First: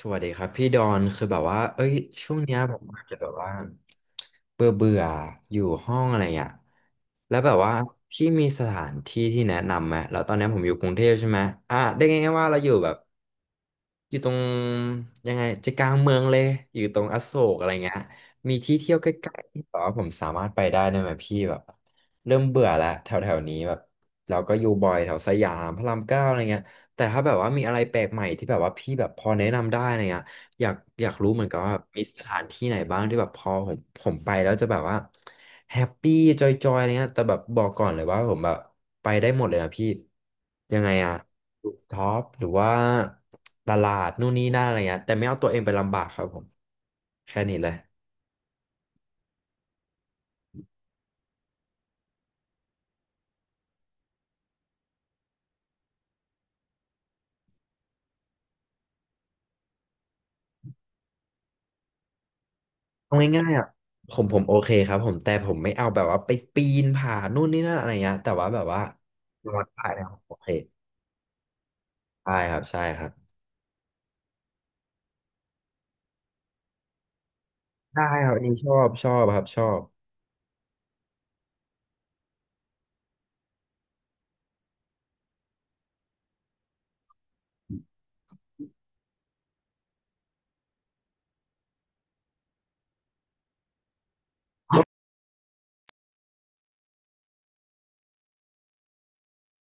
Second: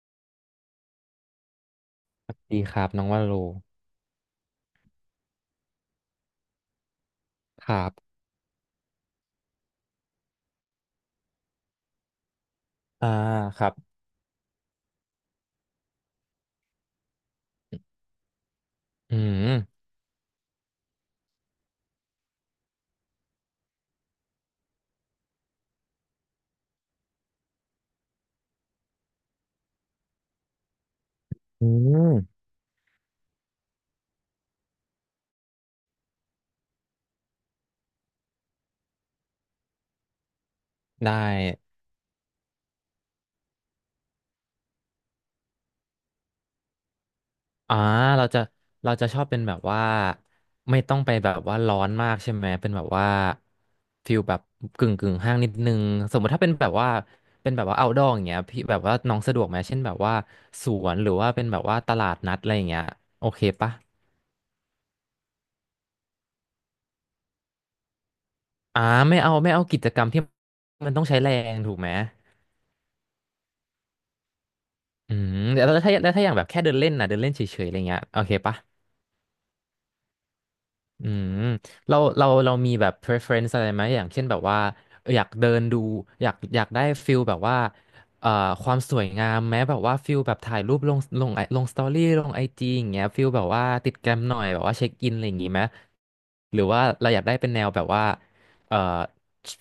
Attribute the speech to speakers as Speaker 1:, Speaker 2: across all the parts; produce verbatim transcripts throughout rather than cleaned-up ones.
Speaker 1: สวัสดีครับพี่ดอนคือแบบว่าเอ้ยช่วงเนี้
Speaker 2: ดี
Speaker 1: ย
Speaker 2: ค
Speaker 1: ผ
Speaker 2: รั
Speaker 1: ม
Speaker 2: บน้
Speaker 1: อาจ
Speaker 2: อง
Speaker 1: จะ
Speaker 2: ว่า
Speaker 1: แบบ
Speaker 2: โล
Speaker 1: ว่าเบื่อเบื่ออยู่ห้องอะไรอ่ะแล้วแบบ
Speaker 2: ค
Speaker 1: ว่า
Speaker 2: รับ
Speaker 1: พี่มีสถานที่ที่แนะนำไหมแล้วตอนเนี้ยผมอยู่กรุงเทพใช่ไหมอ่ะได้ไงายๆว่าเราอยู่แบบ
Speaker 2: อ่าครับ
Speaker 1: อยู่ตรงยังไงใจกลางเมืองเลยอยู่ตรงอโศกอะไรเงี้ยมีที่เที่ยวใก
Speaker 2: อื
Speaker 1: ล้ๆที่แบ
Speaker 2: ม
Speaker 1: บว่าผมสามารถไปได้ได้ไหมพี่แบบเริ่มเบื่อแล้วแถวแถวนี้แบบเราก็อยู่บ่อยแถวสยามพระรามเก้าอะไรเงี้ยแต่ถ้าแบบว่ามีอะไรแปลกใหม่ที่แบบว่าพี่แบบพอแนะนำได้อะไรเงี้ย อยากอยากรู้เหมือนกัน
Speaker 2: อื
Speaker 1: ว่ามีสถา
Speaker 2: ม
Speaker 1: นที่ไหนบ้างที่แบบพอผมผมไปแล้วจะแบบว่าแฮปปี้จอยๆอะไรเงี้ยแต่แบบบอกก่อนเลยว่าผมแบบไปได้หมดเลยนะพี่ยังไง
Speaker 2: ได้
Speaker 1: อะรูฟท็อปหรือว่าตลาดนู่นนี่นั่นอะไรเงี้ยแต่ไม่เอาตัวเองไปลำบากครับผมแค่นี้เลย
Speaker 2: อ่าเราจะเราจะชอบเป็นแบบว่าไม่ต้องไปแบบว่าร้อนมากใช่ไหมเป็นแบบว่าฟิลแบบกึ่งกึ่งห้างนิดนึงสมมติถ้าเป็นแบบว่าเป็นแบบว่า outdoor อย่างเงี้ยพี่แบบว่าน้องสะดวกไหมเช่นแบบว่าสวนหรือว่าเป็นแบบว่าตลาดนัดอะไรอย่างเงี้ย
Speaker 1: เอา
Speaker 2: โอเค
Speaker 1: ง่ายๆอ่ะ
Speaker 2: ปะ
Speaker 1: ผมผมโอเคครับผมแต่ผมไม่เอาแบบว่าไปปีนผานู่นนี่นั่นอะไรเงี้ยแต่ว่าแบบว่า
Speaker 2: อ่าไม่เอา
Speaker 1: น
Speaker 2: ไม่
Speaker 1: อ
Speaker 2: เอา
Speaker 1: น
Speaker 2: กิ
Speaker 1: ได้
Speaker 2: จกร
Speaker 1: นะ
Speaker 2: ร
Speaker 1: ค
Speaker 2: ม
Speaker 1: รับ
Speaker 2: ที่
Speaker 1: โอเค
Speaker 2: มันต้องใช้แรงถูกไหม
Speaker 1: ได้ครับใช่ครับ
Speaker 2: อืมแล้วถ้าแล้วถ้าอย่างแบบแค่เดินเล่นนะเดินเล่นเฉยๆอะไรเงี้ย
Speaker 1: ได้
Speaker 2: โอ
Speaker 1: ค
Speaker 2: เค
Speaker 1: รับอันนี้
Speaker 2: ปะ
Speaker 1: ชอบชอบครับชอบ
Speaker 2: อืมเราเราเรามีแบบ preference อะไรไหมอย่างเช่นแบบว่าเอออยากเดินดูอยากอยากได้ฟิลแบบว่าเอ่อความสวยงามแม้แบบว่าฟิลแบบถ่ายรูปลงลงไอลงสตอรี่ลงไอจีอย่างเงี้ยฟิลแบบว่าติดแกรมหน่อยแบบว่าเช็คอินอะไรอย่างงี้ไหมหรือว่าเราอยากได้เป็นแนวแบบว่าเอ่อ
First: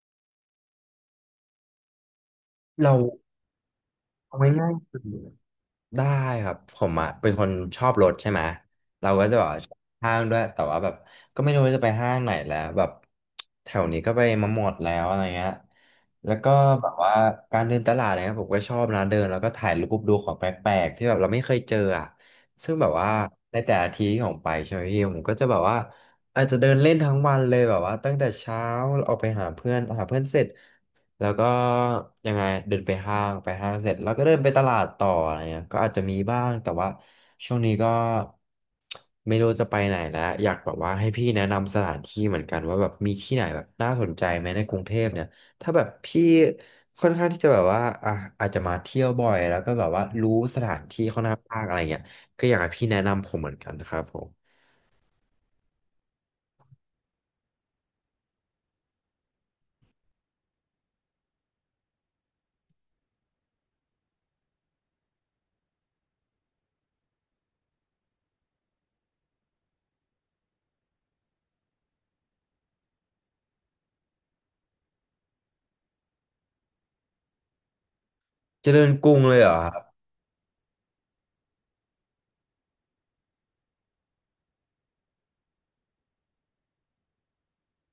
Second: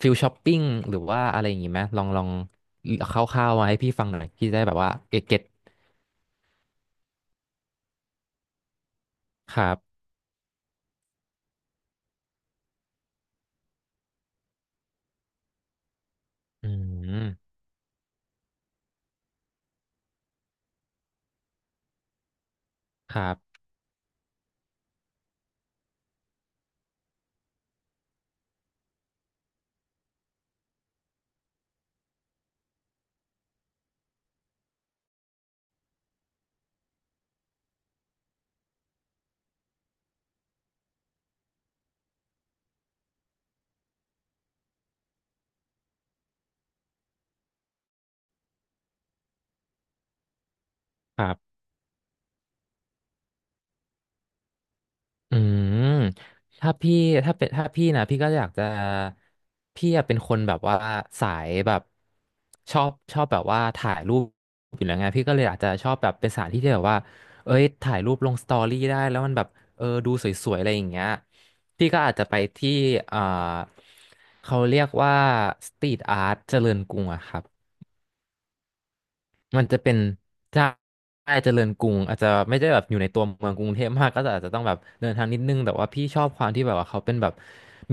Speaker 2: ฟิลช้อปปิ้งหรือว่าอะไรอย่างงี้ไหมลองลอง
Speaker 1: เรา
Speaker 2: คร่าวๆมาให้พี่ฟังหน่อย
Speaker 1: เอา
Speaker 2: พี่จะได้
Speaker 1: ง่าย
Speaker 2: แบบ
Speaker 1: ๆ
Speaker 2: ว่า
Speaker 1: คือ
Speaker 2: เกตเก็ต
Speaker 1: ได้ครับผมอ่ะเป็นคนชอบรถใช่ไหมเราก็จะแบบ
Speaker 2: ค
Speaker 1: ว่า
Speaker 2: รั
Speaker 1: ชอบ
Speaker 2: บ
Speaker 1: ห้างด้วยแต่ว่าแบบก็ไม่รู้ว่าจะไปห้างไหนแล้วแบบแถวนี้ก็ไปมาหมดแล้วอะไรเงี้ยแล้วก็
Speaker 2: อื
Speaker 1: แบบว่า
Speaker 2: ม
Speaker 1: การเดินตลาดอะไรเงี้ยผมก็ชอบนะเดินแล้วก็ถ่ายรูปดูของแปลกๆที่แบบเราไม่เคยเจออ่ะซึ่งแบบว่า
Speaker 2: คร
Speaker 1: ในแต่ละทีที่ผมไปใช่ไหมพี่ผมก็จะแบบว่าอาจจะเดินเล่นทั้งวันเลยแบบว่าตั้งแต่เช้าออกไปหาเพื่อนหาเพื่อนเสร็จ แล้วก็ยังไงเดินไปห้างไปห้างเสร็จแล้วก็เดินไปตลาดต่ออะไรเงี้ยก็อาจจะมีบ้างแต่ว่าช่วงนี้ก็ไม่รู้จะไปไหนแล้วอยากแบบว่าให้พี่แนะนำสถานที่เหมือนกันว่าแบบมีที่ไหนแบบน่าสนใจไหมในกรุงเทพเนี่ยถ้าแบบพี่ค่อนข้างที่จะแบบว่าอ่ะอาจจะมาเที่ยวบ่อยแล้วก็แบบว่ารู้สถานที่ค่อน
Speaker 2: ั
Speaker 1: ข้า
Speaker 2: บ
Speaker 1: งมากอะไรเงี้ยก็อยากให้พี่แนะนำผมเหมือนกันนะครับผม
Speaker 2: อืมถ้าพี่ถ้าเป็นถ้าพี่นะพี่ก็อยากจะพี่อะเป็นคนแบบว่าสายแบบชอบชอบแบบว่าถ่ายรูปอยู่แล้วไงพี่ก็เลยอาจจะชอบแบบเป็นสถานที่ที่แบบว่าเอ้ยถ่ายรูปลงสตอรี่ได้แล้วมันแบบเออดูสวยๆอะไรอย่างเงี้ยพี่ก็อาจจะไปที่อ่าเขาเรียกว่าสตรีทอาร์ตเจริญกรุงอะครับ
Speaker 1: เจริญกรุงเลยเหรอ
Speaker 2: มั
Speaker 1: ค
Speaker 2: น
Speaker 1: รั
Speaker 2: จะเป็
Speaker 1: บ
Speaker 2: นใช่เจริญกรุงอาจจะไม่ได้แบบอยู่ในตัวเมืองกรุงเทพมากก็จะอาจจะต้องแบบเดินทางนิดนึงแต่ว่าพี่ชอบความที่แบบว่าเขาเป็นแบบ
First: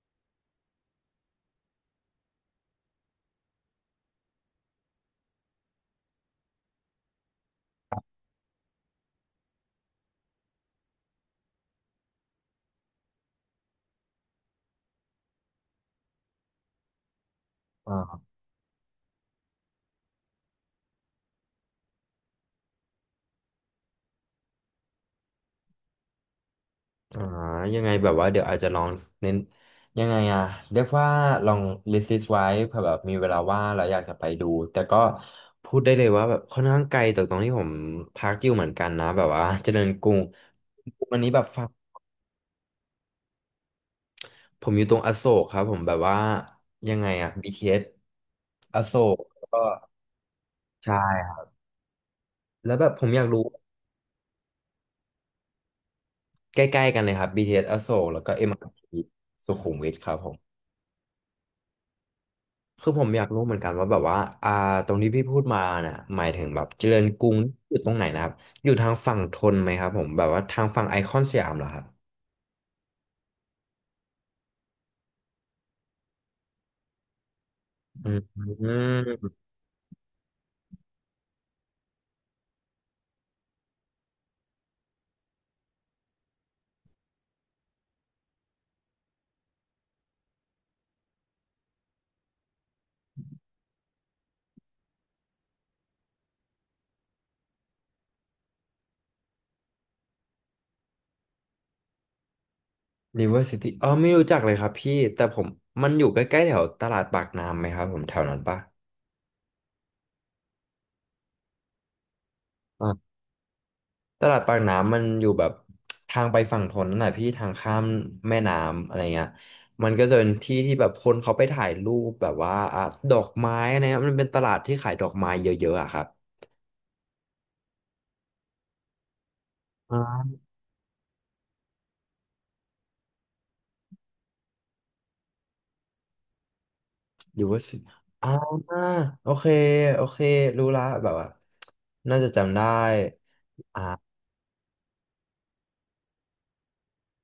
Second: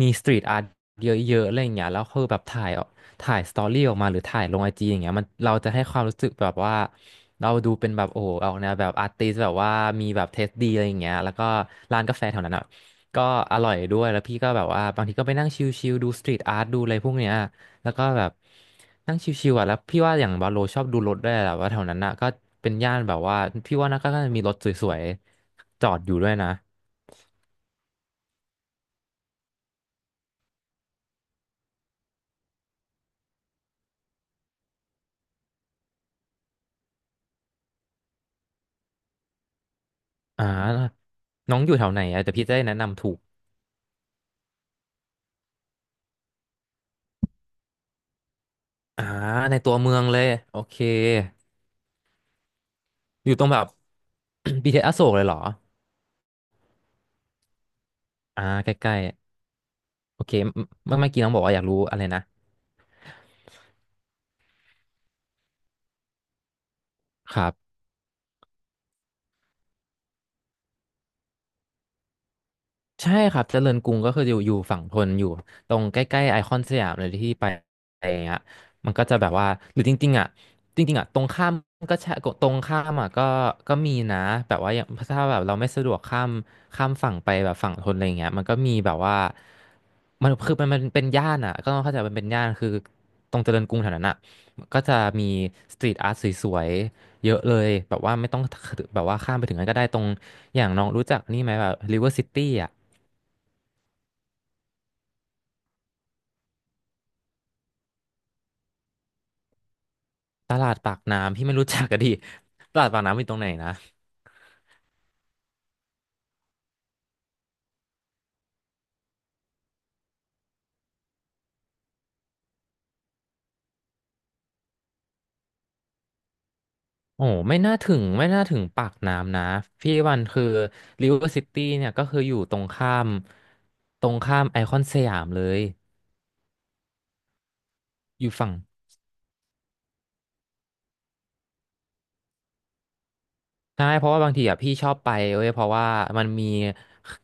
Speaker 2: มีสตรีทอาร์ตเยอะๆอะไรอย่างเงี้ยแล้วคือแบบถ่ายออกถ่ายสตอรี่ออกมาหรือถ่ายลงไอจีอย่างเงี้ยมันเราจะให้ความรู้สึกแบบว่าเราดูเป็นแบบโอ้โหออกแนวแบบอาร์ติสแบบว่ามีแบบเทสดีอะไรอย่างเงี้ยแล้วก็ร้านกาแฟแถวนั้นอ่ะก็อร่อยด้วยแล้วพี่ก็แบบว่าบางทีก็ไปนั่งชิลๆดูสตรีทอาร์ตดูอะไรพวกเนี้ย แล้วก็แบบนั่งชิวๆอ่ะแล้วพี่ว่าอย่างบาโลชอบดูรถด้วยแหละว่าแถวนั้นน่ะก็เป็นย่านแบบว่าพี่ว่าน่าก็น่าจะมีรถสวยๆจอดอยู่ด้วยนะ
Speaker 1: อ่ายังไงแบบว่าเดี๋ยวอาจจะลองเน้นยังไงอะเรียกว่าลอง list it ไว้เผื่อแบบมีเวลาว่างเราอยากจะไปดูแต่ก็พูดได้เลยว่าแบบค่อนข้างไกลจากตรงที่ผมพักอยู่เหมือนกันนะแบบว่าเจริญกรุง
Speaker 2: อ่า
Speaker 1: วันนี้แบบ
Speaker 2: น้อ
Speaker 1: ฟั
Speaker 2: ง
Speaker 1: ง
Speaker 2: อยู่แถวไหนอ่ะแต่พี่จะได้แนะนำถูก
Speaker 1: ผมอยู่ตรงอโศกครับผมแบบว่ายังไงอะ บี ที เอส อสอโศ
Speaker 2: อ่า
Speaker 1: กแล้ว
Speaker 2: ใน
Speaker 1: ก็
Speaker 2: ตัวเมืองเลยโอเค
Speaker 1: ใช่ครับแล้วแบบผมอยาก
Speaker 2: อยู่
Speaker 1: รู้
Speaker 2: ตรงแบบ บี ที เอส อสอโศกเลยเหรอ
Speaker 1: ใกล้ๆกันเลยครับ บี ที เอส อสอโศกแล้วก็
Speaker 2: อ่า
Speaker 1: m r
Speaker 2: ใกล้
Speaker 1: ีสุขุมวิทครั
Speaker 2: ๆ
Speaker 1: บ
Speaker 2: โอ
Speaker 1: ผ
Speaker 2: เค
Speaker 1: ม
Speaker 2: เมื่อเมื่อกี้น้องบอกว่าอยากรู้อะไรนะ
Speaker 1: คือผมอยากรู้เหมือนกันว่าแบบว่าอ่าตรงที่พี่พูดมาน่ะหมายถึงแบบเจริญกรุง
Speaker 2: ครั
Speaker 1: อ
Speaker 2: บ
Speaker 1: ยู่ตรงไหนนะครับอยู่ทางฝั่งธนไหมครับผมแบบว่าทางฝั่งไอคอนสยามเหรอครับ
Speaker 2: ใช่ครับเจริญกรุงก็คืออยู่อยู่ฝั่งธนอยู่ตรงใกล้ๆไอคอนสยามเลยที่ไปอะไร
Speaker 1: อื
Speaker 2: อย่างเงี้ย
Speaker 1: ม
Speaker 2: มันก็จะแบบว่าหรือจริงๆอ่ะจริงๆอ่ะตรงข้ามก็ใช่ตรงข้ามอ่ะก็ก็มีนะแบบว่าอย่างถ้าแบบเราไม่สะดวกข้ามข้ามฝั่งไปแบบฝั่งธนอะไรอย่างเงี้ยมันก็มีแบบว่ามันคือมันมันเป็นย่านอ่ะก็ต้องเข้าใจมันเป็นย่านคือตรงเจริญกรุงแถวนั้นอ่ะก็จะมีสตรีทอาร์ตสวยๆเยอะเลยแบบว่าไม่ต้องแบบว่าข้ามไปถึงนั้นก็ได้ตรงอย่างน้องรู้จักนี่ไหมแบบริเวอร์ซิตี้อ่ะ
Speaker 1: ริเวอร์ซิตี้อ๋อไม่รู้จักเลยครับพี่แต่ผมมันอยู่ใกล้ๆแถวตลาดปากน้ำไหมครับผมแถวนั้นปะ
Speaker 2: ตลาดปากน้ำพี่ไม่รู้จักก็ดี ต
Speaker 1: อ่
Speaker 2: ลาดปาก
Speaker 1: า
Speaker 2: น้ำอยู่ตรงไหนนะ
Speaker 1: ตลาดปากน้ำมันอยู่แบบทางไปฝั่งธนนั่นแหละพี่ทางข้ามแม่น้ำอะไรเงี้ยมันก็จะเป็นที่ที่แบบคนเขาไปถ่ายรูปแบบว่าอ่ะดอกไม้อะไรเงี้ยมันเป็นตลาดที่ขายดอกไม้เยอะๆอะครับ
Speaker 2: โอ้ไม่น่าถึงไม่น่าถึงปากน้ำนะพี่วันคือริเวอร์ซิตี้เนี่ยก็คืออยู่ตรงข้ามตรงข้ามไอคอนสยามเลย
Speaker 1: อยู่ว่าสิ
Speaker 2: อ
Speaker 1: อ่า
Speaker 2: ยู่ฝั่ง
Speaker 1: โอเคโอเครู้ละแบบว่าน่าจะจำได้
Speaker 2: ใช่เพราะว่าบางทีอ่ะพี่ชอบไปเว้ยเพราะว่ามันมี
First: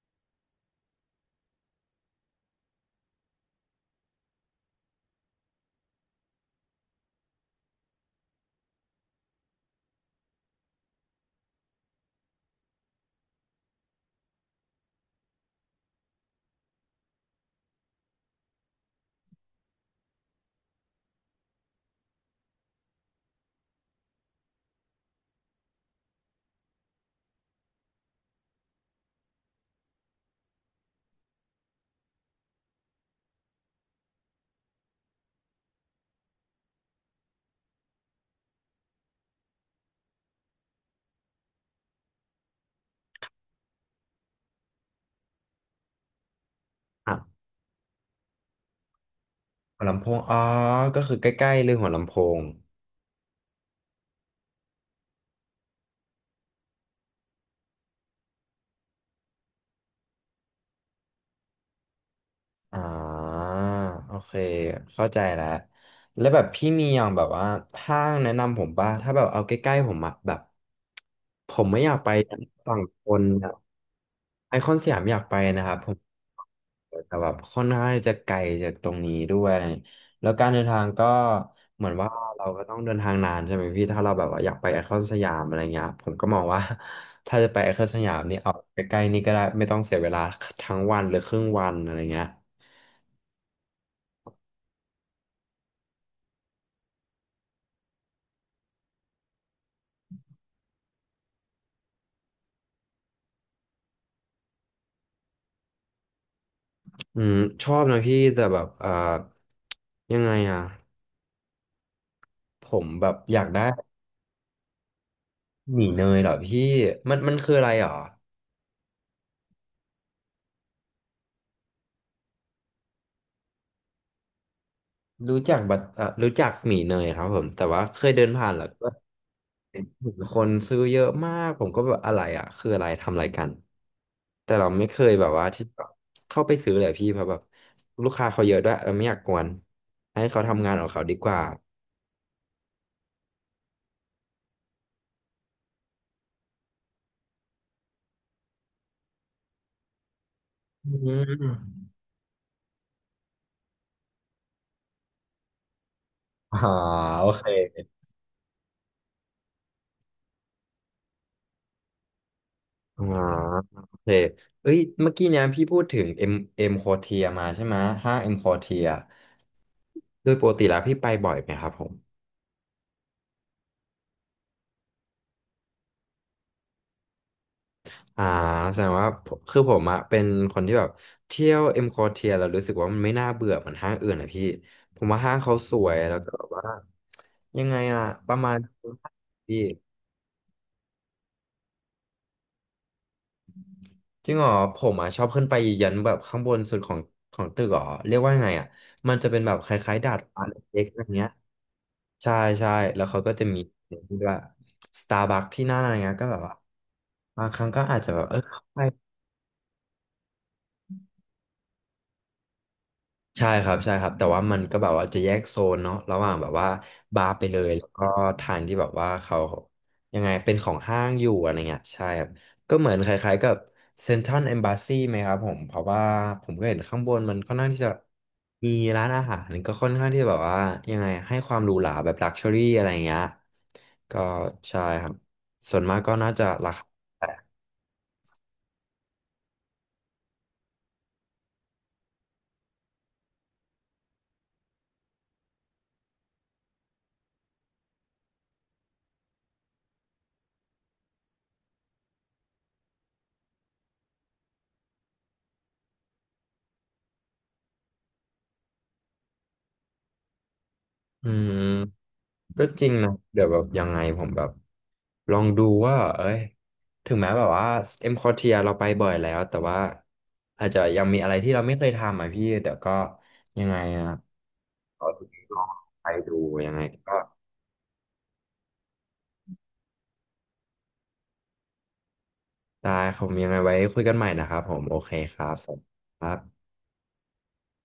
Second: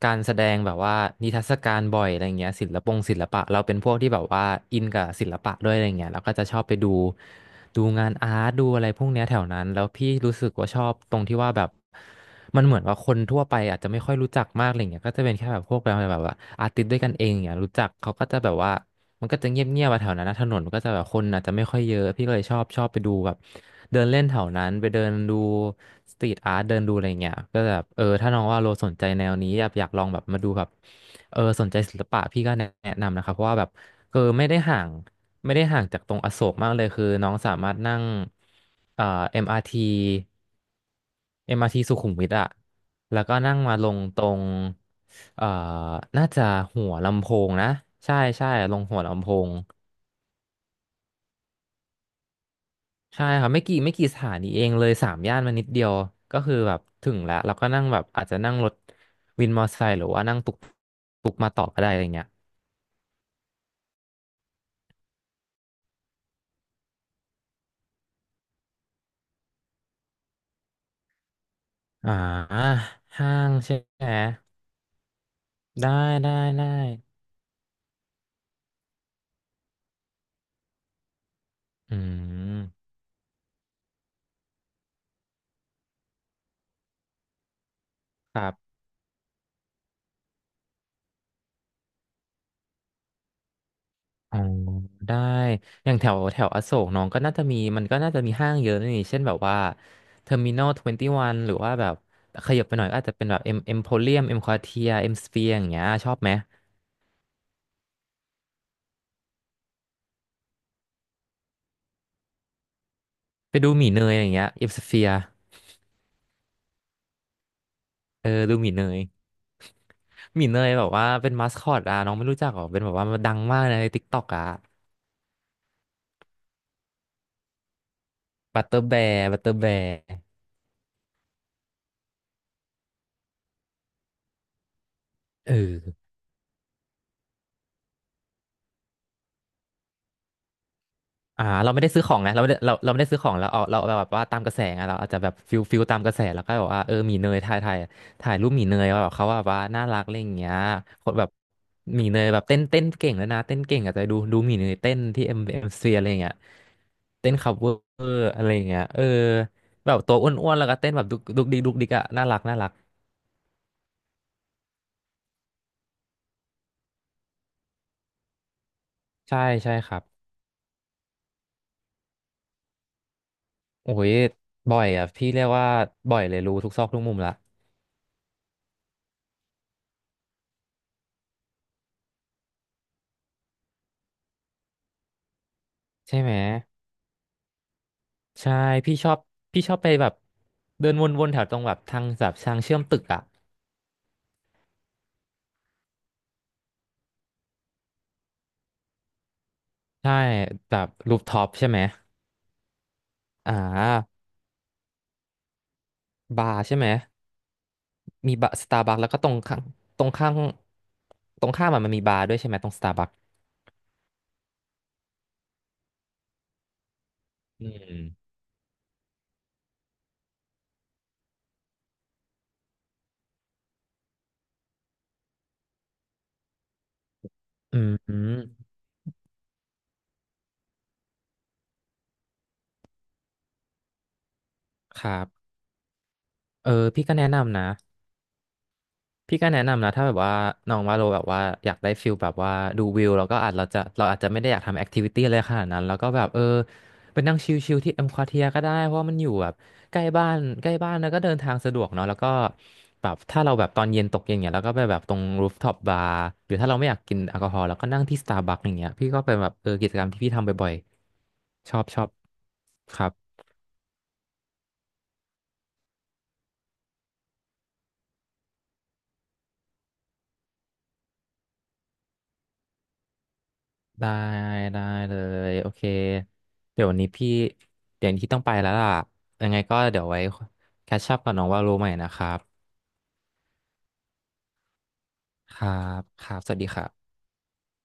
Speaker 2: การแสดงแบบว่านิทรรศการบ่อยอะไรเงี้ยศิลปงศิลปะเราเป็นพวกที่แบบว่าอินกับศิลปะด้วยอะไรเงี้ยเราก็จะชอบไปดูดูงานอาร์ตดูอะไรพวกเนี้ยแถวนั้นแล้วพี่รู้สึกว่าชอบตรงที่ว่าแบบมันเหมือนว่าคนทั่วไปอาจจะไม่ค่อยรู้จักมากอะไรเงี้ยก็จะเป็นแค่แบบพวกแบบแบบว่าอาร์ติสต์ด้วยกันเองอย่างเงี้ยรู้จักเขาก็จะแบบว่า มันก็จะเงียบเงียบแถวนั้นนะถนนมันก็จะแบบคนอาจจะไม่ค่อยเยอะพี่ก็เลยชอบชอบไปดูแบบเดินเล่นแถวนั้นไปเดินดูสตรีทอาร์ตเดินดูอะไรเงี้ยก็แบบเออถ้าน้องว่าโลสนใจแนวนี้อยากอยากลองแบบมาดูแบบเออสนใจศิลปะพี่ก็แนะแนะนำนะครับเพราะว่าแบบเออไม่ได้ห่างไม่ได้ห่างจากตรงอโศกมากเลยคือน้องสามารถนั่งเอ่อ เอ็ม อาร์ ที เอ็มอาร์ทีสุขุมวิทอะแล้วก็นั่งมาลงตรง เอ่อ น่าจะหัวลำโพ
Speaker 1: อ่ะ
Speaker 2: งนะ ใช่ใช่ลงหัวลำโพง
Speaker 1: หัวลำโพงอ๋อก็คือใกล้ๆเรื่องหัวลำโพง
Speaker 2: ใช่ครับไม่กี่ไม่กี่สถานีเองเลยสามย่านมานิดเดียวก็คือแบบถึงแล้วแล้วก็นั่งแบบอาจจะนั่งรถวินมอเตอร์ไซค์หรือว่านั่งตุกตุกมาต่อก็ได้อะไรเงี้ย
Speaker 1: อ่าโอเคเข้าใจแล้ว แล้วแบบพี่มีอย่างแบบว่าห้างแนะนำผมป่ะถ้าแบบเอาใกล้ๆผมอะแบบผมไม่อยาก
Speaker 2: อ
Speaker 1: ไป
Speaker 2: ่า
Speaker 1: ฝั่งทน
Speaker 2: ห้าง
Speaker 1: อะ
Speaker 2: ใช่ไหม
Speaker 1: ไอคอนสยามอยากไปนะครับผ
Speaker 2: ได้
Speaker 1: ม
Speaker 2: ได้ได้
Speaker 1: แต่แบบค่อนข้างที่จะไกลจากตรงนี้ด้วยแล้วการเดินทางก็เหมือ
Speaker 2: อื
Speaker 1: นว่าเราก็ต้อง
Speaker 2: ม
Speaker 1: เดินทางนานใช่ไหมพี่ถ้าเราแบบว่าอยากไปไอคอนสยามอะไรเงี้ยผมก็มองว่า ถ้าจะไปไอคอนสยามนี่
Speaker 2: ครั
Speaker 1: เอาใก
Speaker 2: บ
Speaker 1: ล้ๆนี่ก็ได้ไม่ต้องเสียเวลาทั้งวันหรือครึ่งวันอะไรเงี้ย
Speaker 2: อ๋อได้อย่างแถวแถวอโศกน้องก็น่าจะมีมันก็น่าจะมีห้างเยอะนี่เช่นแบบว่าเทอร์มินอลทเวนตี้วันหรือว่าแบบขยับไปหน่อยก็อาจจะเป็นแบบเอ็มเอ็มโพเรียมเอ็มควอเทียเอ็มสเฟียอย่างเงี้ยชอบไหม
Speaker 1: อืมชอบนะพี่แต่แบบเอ่อยังไงอ่ะผมแบบอยาก
Speaker 2: ไป
Speaker 1: ได้
Speaker 2: ดูหมีเนยอย่างเงี้ยเอ็มสเฟีย
Speaker 1: หมี่เนยเหรอพี่มันมันคืออะไรเหรอ
Speaker 2: เออดูหมีเนยหมีเนยแบบว่าเป็นมาสคอตอ่ะน้องไม่รู้จักหรอเป็นแบบว่ามันดังมากในทิกตอกอ่ะ
Speaker 1: รู้จักบัตอ่ะรู้จักหมี่เนยครับผมแต่ว่าเคยเดินผ่าน
Speaker 2: บั
Speaker 1: แล้
Speaker 2: ต
Speaker 1: ว
Speaker 2: เตอร์
Speaker 1: ก็
Speaker 2: แบร์บัตเตอร์แบ
Speaker 1: เห็น
Speaker 2: ร์
Speaker 1: คนซื้อเยอะมากผมก็แบบอะไรอ่ะคืออะไรทำอะไรกันแต่เราไม่เคยแบบว่า
Speaker 2: เอ
Speaker 1: ที่แบบ
Speaker 2: อ
Speaker 1: เข้าไปซื้อเลยพี่เพราะแบบลูกค้าเขาเยอะด้วยเราไม่อยากกวนให้เขาทำงานของเขาดีกว่า
Speaker 2: อ่าเราไม่ได้ซื้อของไงเราไม่ได้เราเราไม่ได้ซื้อของเราเอาเราเราแบบว่าตามกระแสไงเราอาจจะแบบฟิลฟิลตามกระแสแล้วก็แบบว่าเออหมีเนยถ่ายถ่ายถ่ายรูปหมีเนยว่าแบบเขาว่าแบบว่าน่ารักอะไรอย่างเงี้ย
Speaker 1: อื
Speaker 2: คนแบบ
Speaker 1: ม
Speaker 2: หมีเนยแบบเต้นเต้นเก่งแล้วนะเต้นเก่งอาจจะดูดูหมีเนยเต้นที่เอ็มเอ็มซีอะไรอย่างเงี้ย
Speaker 1: อ๋อโอ
Speaker 2: เต้น
Speaker 1: เค
Speaker 2: คัฟเวอร์อะไรอย่างเงี้ยเออแบบตัวอ้วนๆแล้วก็เต้นแบบดุกดุกดิกดุกดิกอะน่ารักน่ารัก
Speaker 1: อ๋อโอเคเอ้ยเมื่อกี้เนี่ยพี่พูดถึงเอ็มเอ็มโคเทียมาใช่ไหมห้างเอ็มโคเทีย
Speaker 2: ใช่ใช่ครับ
Speaker 1: โดยปกติแล้วพี่ไปบ่อยไหมครับผม
Speaker 2: โอ้ยบ่อยอ่ะพี่เรียกว่าบ่อยเลยรู้ทุกซอกทุกมุมละ
Speaker 1: อ่าแสดงว่าผมคือผมอะเป็นคนที่แบบเที่ยวเอ็มคอเทียแล้วรู้สึกว่ามันไม่น่าเบื่อเหมือนห้างอื่นอะพี่ผมว่าห้างเขาสวยแล้
Speaker 2: ใช่
Speaker 1: วก็
Speaker 2: ไหม
Speaker 1: แบบว่ายังไงอะประมา
Speaker 2: ใช่
Speaker 1: ณ
Speaker 2: พี่ชอบ
Speaker 1: พี่
Speaker 2: พี่ชอบไปแบบเดินวนๆแถวตรงแบบทางแบบทางเชื่อมตึกอ่ะ
Speaker 1: จริงเหรอผมอะชอบขึ้นไปยันแบบข้างบนสุดของของตึกเหรอเรียกว่ายังไงอะมันจะเป็นแบบคล้ายๆดา
Speaker 2: ใช่
Speaker 1: ดฟ้าเล
Speaker 2: แบ
Speaker 1: ็กๆ
Speaker 2: บ
Speaker 1: อะไร
Speaker 2: รูฟ
Speaker 1: เงี้ย
Speaker 2: ท็อปใช่ไหม
Speaker 1: ใช่ใช่แล้วเขาก็จะ
Speaker 2: อ่
Speaker 1: มีเนี่ยที่
Speaker 2: า
Speaker 1: ด้วยสตาร์บัคที่นั่นอะไรเงี้ยก็แบบ
Speaker 2: บา
Speaker 1: ว่า
Speaker 2: ร์ใช่ไหม
Speaker 1: บางครั้งก็อาจจะแบบ
Speaker 2: มี
Speaker 1: เออ
Speaker 2: บาร์
Speaker 1: เข้า
Speaker 2: สตา
Speaker 1: ไป
Speaker 2: ร์บัคแล้วก็ตรงข้างตรงข้างตรงข้ามอะมันมีบาร์ด้วยใช่ไหมตรงสตาร์บัค
Speaker 1: ใช่ครับใช่ครับแต่ว่ามันก็แบบว่าจะแยกโซนเนาะระหว่างแบบว่าบาร์ไปเล
Speaker 2: อื
Speaker 1: ยแล้วก็
Speaker 2: ม
Speaker 1: ทานที่แบบว่าเขายังไงเป็นของห้างอยู่อะไรเงี้ยใช่ครับก็เหมือนคล้ายๆกับเซ็นทรัลเอมบ s สซีไหมครับผมเพราะว่าผมก็เห็นข้างบนมันค่อนข้าง
Speaker 2: อื
Speaker 1: ที่จะ
Speaker 2: มอืม
Speaker 1: มีร้านอาหารก็ค่อนข้างที่จะแบบว่ายังไงให้ความหรูหราแบบลักชัวรี่อะไรเงี้ยก็ใช่
Speaker 2: ค
Speaker 1: ครั
Speaker 2: รั
Speaker 1: บ
Speaker 2: บ
Speaker 1: ส่วนมากก็น่าจะ
Speaker 2: เอ
Speaker 1: รา
Speaker 2: อ
Speaker 1: คา
Speaker 2: พี่ก็แนะนำนะ พี่ก็แนะนำนะถ้าแบบว่าน้องว่าโลแบบว่าอยากได้ฟิลแบบว่าดูวิวแล้วก็อาจเราจะเราอาจจะไม่ได้อยากทำแอคทิวิตี้อะไรขนาดนั้นแล้วก็แบบเออไปนั่งชิลๆที่เอ็มควอเทียก็ได้เพราะว่ามันอยู่แบบใกล้บ้านใกล้บ้านแล้วก็เดินทางสะดวกเนาะแล้วก็แบบถ้าเราแบบตอนเย็นตกเย็นเนี่ยเราก็ไปแบบตรงรูฟท็อปบาร์หรือถ้าเราไม่อยากกินแอลกอฮอล์เราก็นั่งที่สตาร์บัคอย่างเงี้ยพี่ก็เป็นแบบเออกิจกรรมที่พี่ทำบ่อย
Speaker 1: อืม
Speaker 2: ๆชอบชอบ
Speaker 1: ก็จริง
Speaker 2: ครั
Speaker 1: นะ
Speaker 2: บ
Speaker 1: เดี๋ยวแบบยังไงผมแบบลองดูว่าเอ้ยถึงแม้แบบว่าเอ็มคอเทียเราไปบ่อยแล้วแต่ว่าอาจจะยังมีอะไรที่เราไม่เคยทำอ่ะพี่เดี๋ยวก็ยังไงอ่ะ
Speaker 2: ได้ได้
Speaker 1: ขอ
Speaker 2: เลย
Speaker 1: ลอ
Speaker 2: โอ
Speaker 1: ง
Speaker 2: เค
Speaker 1: ไปดูยัง
Speaker 2: เดี๋
Speaker 1: ไง
Speaker 2: ยววันนี้
Speaker 1: ก็
Speaker 2: พี่เดี๋ยวที่ต้องไปแล้วล่ะยังไงก็เดี๋ยวไว้แคชชัพกับน้องว่ารู้ใหม่นะครับ
Speaker 1: ได้ผมยังไงไว้คุยกันใหม่นะครับผมโอเคครั
Speaker 2: ค
Speaker 1: บส
Speaker 2: รั
Speaker 1: วัสดี
Speaker 2: บ
Speaker 1: ค
Speaker 2: ค
Speaker 1: รั
Speaker 2: รับสวัสดี
Speaker 1: บ
Speaker 2: ครับ